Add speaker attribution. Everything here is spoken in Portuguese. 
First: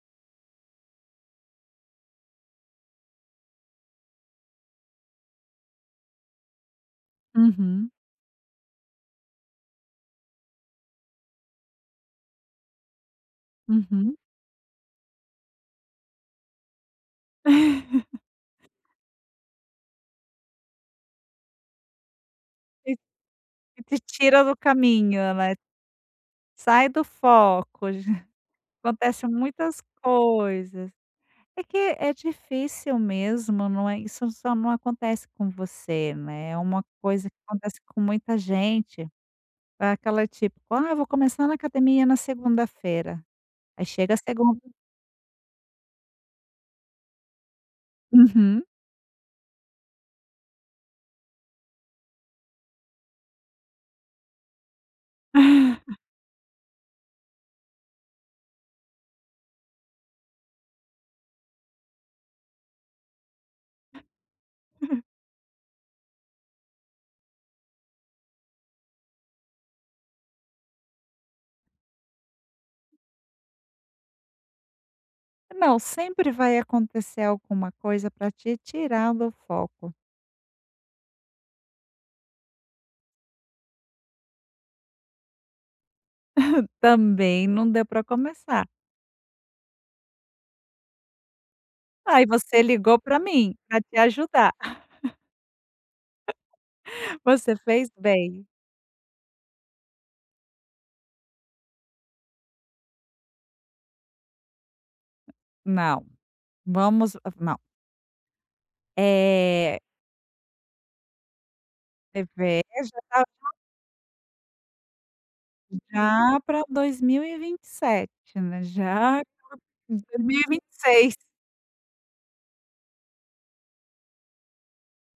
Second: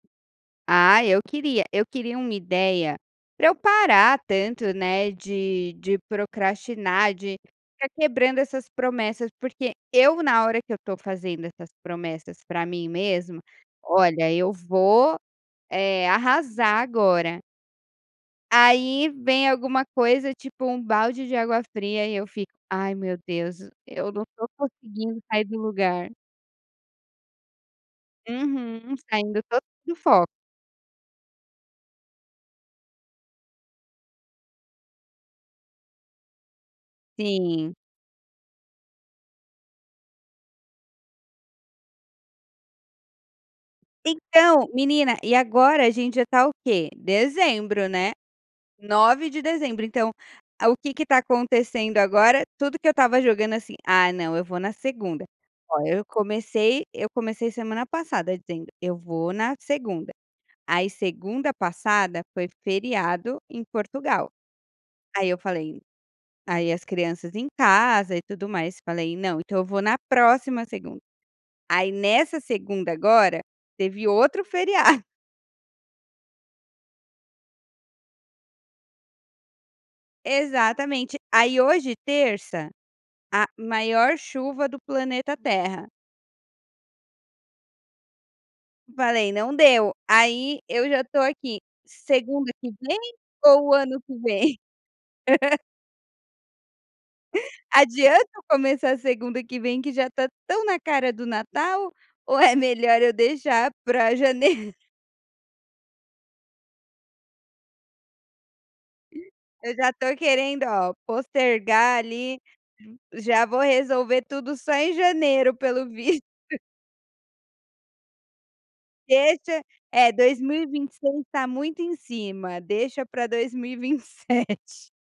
Speaker 1: Ah, eu queria eu queria uma ideia, para eu parar tanto, né, de de procrastinar, de estar
Speaker 2: Uhum.
Speaker 1: quebrando essas promessas, porque eu na hora que eu estou fazendo essas promessas para mim mesma,
Speaker 2: Uhum.
Speaker 1: "Olha eu vou, eh, arrasar agora". Aí vem alguma coisa, tipo, um balde de água fria, e eu fico:
Speaker 2: E,
Speaker 1: "Ai meu Deus,
Speaker 2: e te
Speaker 1: eu não
Speaker 2: tira
Speaker 1: tô
Speaker 2: do
Speaker 1: conseguindo
Speaker 2: caminho
Speaker 1: sair
Speaker 2: né?
Speaker 1: do lugar".
Speaker 2: Sai do foco,
Speaker 1: Uhum,
Speaker 2: acontece
Speaker 1: saindo total
Speaker 2: muitas
Speaker 1: do foco.
Speaker 2: coisas. É que é difícil, mesmo, não é isso só não acontece com você, né, é uma coisa que
Speaker 1: Sim.
Speaker 2: acontece com muita gente, para aquela, tipo, "Ah vou começar na academia na segunda-feira", aí chega a segunda
Speaker 1: Então, menina e agora a gente já está o quê? Dezembro né,
Speaker 2: Uhum.
Speaker 1: 9 de dezembro, então, o que que está acontecendo, agora tudo que eu estava jogando, assim, "Ah não, eu vou na segunda", olha, eu comecei eu comecei semana passada dizendo, "Eu vou na segunda", aí segunda passada foi feriado em Portugal. Aí eu falei, aí as crianças em casa e tudo mais, falei: "Não, então, eu vou na próxima segunda", aí nessa segunda agora teve outro feriado.
Speaker 2: Não, sempre vai acontecer alguma coisa, para te tirar do foco.
Speaker 1: Exatamente, aí hoje terça, a maior chuva do planeta Terra.
Speaker 2: Também não deu para começar.
Speaker 1: Falei: "Não deu", aí eu já estou aqui,
Speaker 2: Aí
Speaker 1: segunda
Speaker 2: você
Speaker 1: que vem
Speaker 2: ligou para mim,
Speaker 1: ou o
Speaker 2: para te
Speaker 1: ano que
Speaker 2: ajudar.
Speaker 1: vem?
Speaker 2: Você fez
Speaker 1: Adianta eu
Speaker 2: bem.
Speaker 1: começar segunda que vem, que já está tão na cara do Natal ou é melhor eu deixar para janeiro?
Speaker 2: Não, vamos, hã, não.
Speaker 1: [unintelligible] Eu
Speaker 2: É.
Speaker 1: já estou querendo ó postergar ali,
Speaker 2: Reveja.
Speaker 1: já
Speaker 2: [unintelligible]
Speaker 1: vou resolver tudo, só em janeiro pelo visto.
Speaker 2: Já para 2027, né. Já
Speaker 1: Deixa,
Speaker 2: [unintelligible] dois
Speaker 1: é dois
Speaker 2: mil e
Speaker 1: mil
Speaker 2: vinte
Speaker 1: e
Speaker 2: e
Speaker 1: vinte seis
Speaker 2: seis.
Speaker 1: está muito em cima, deixa para 2027.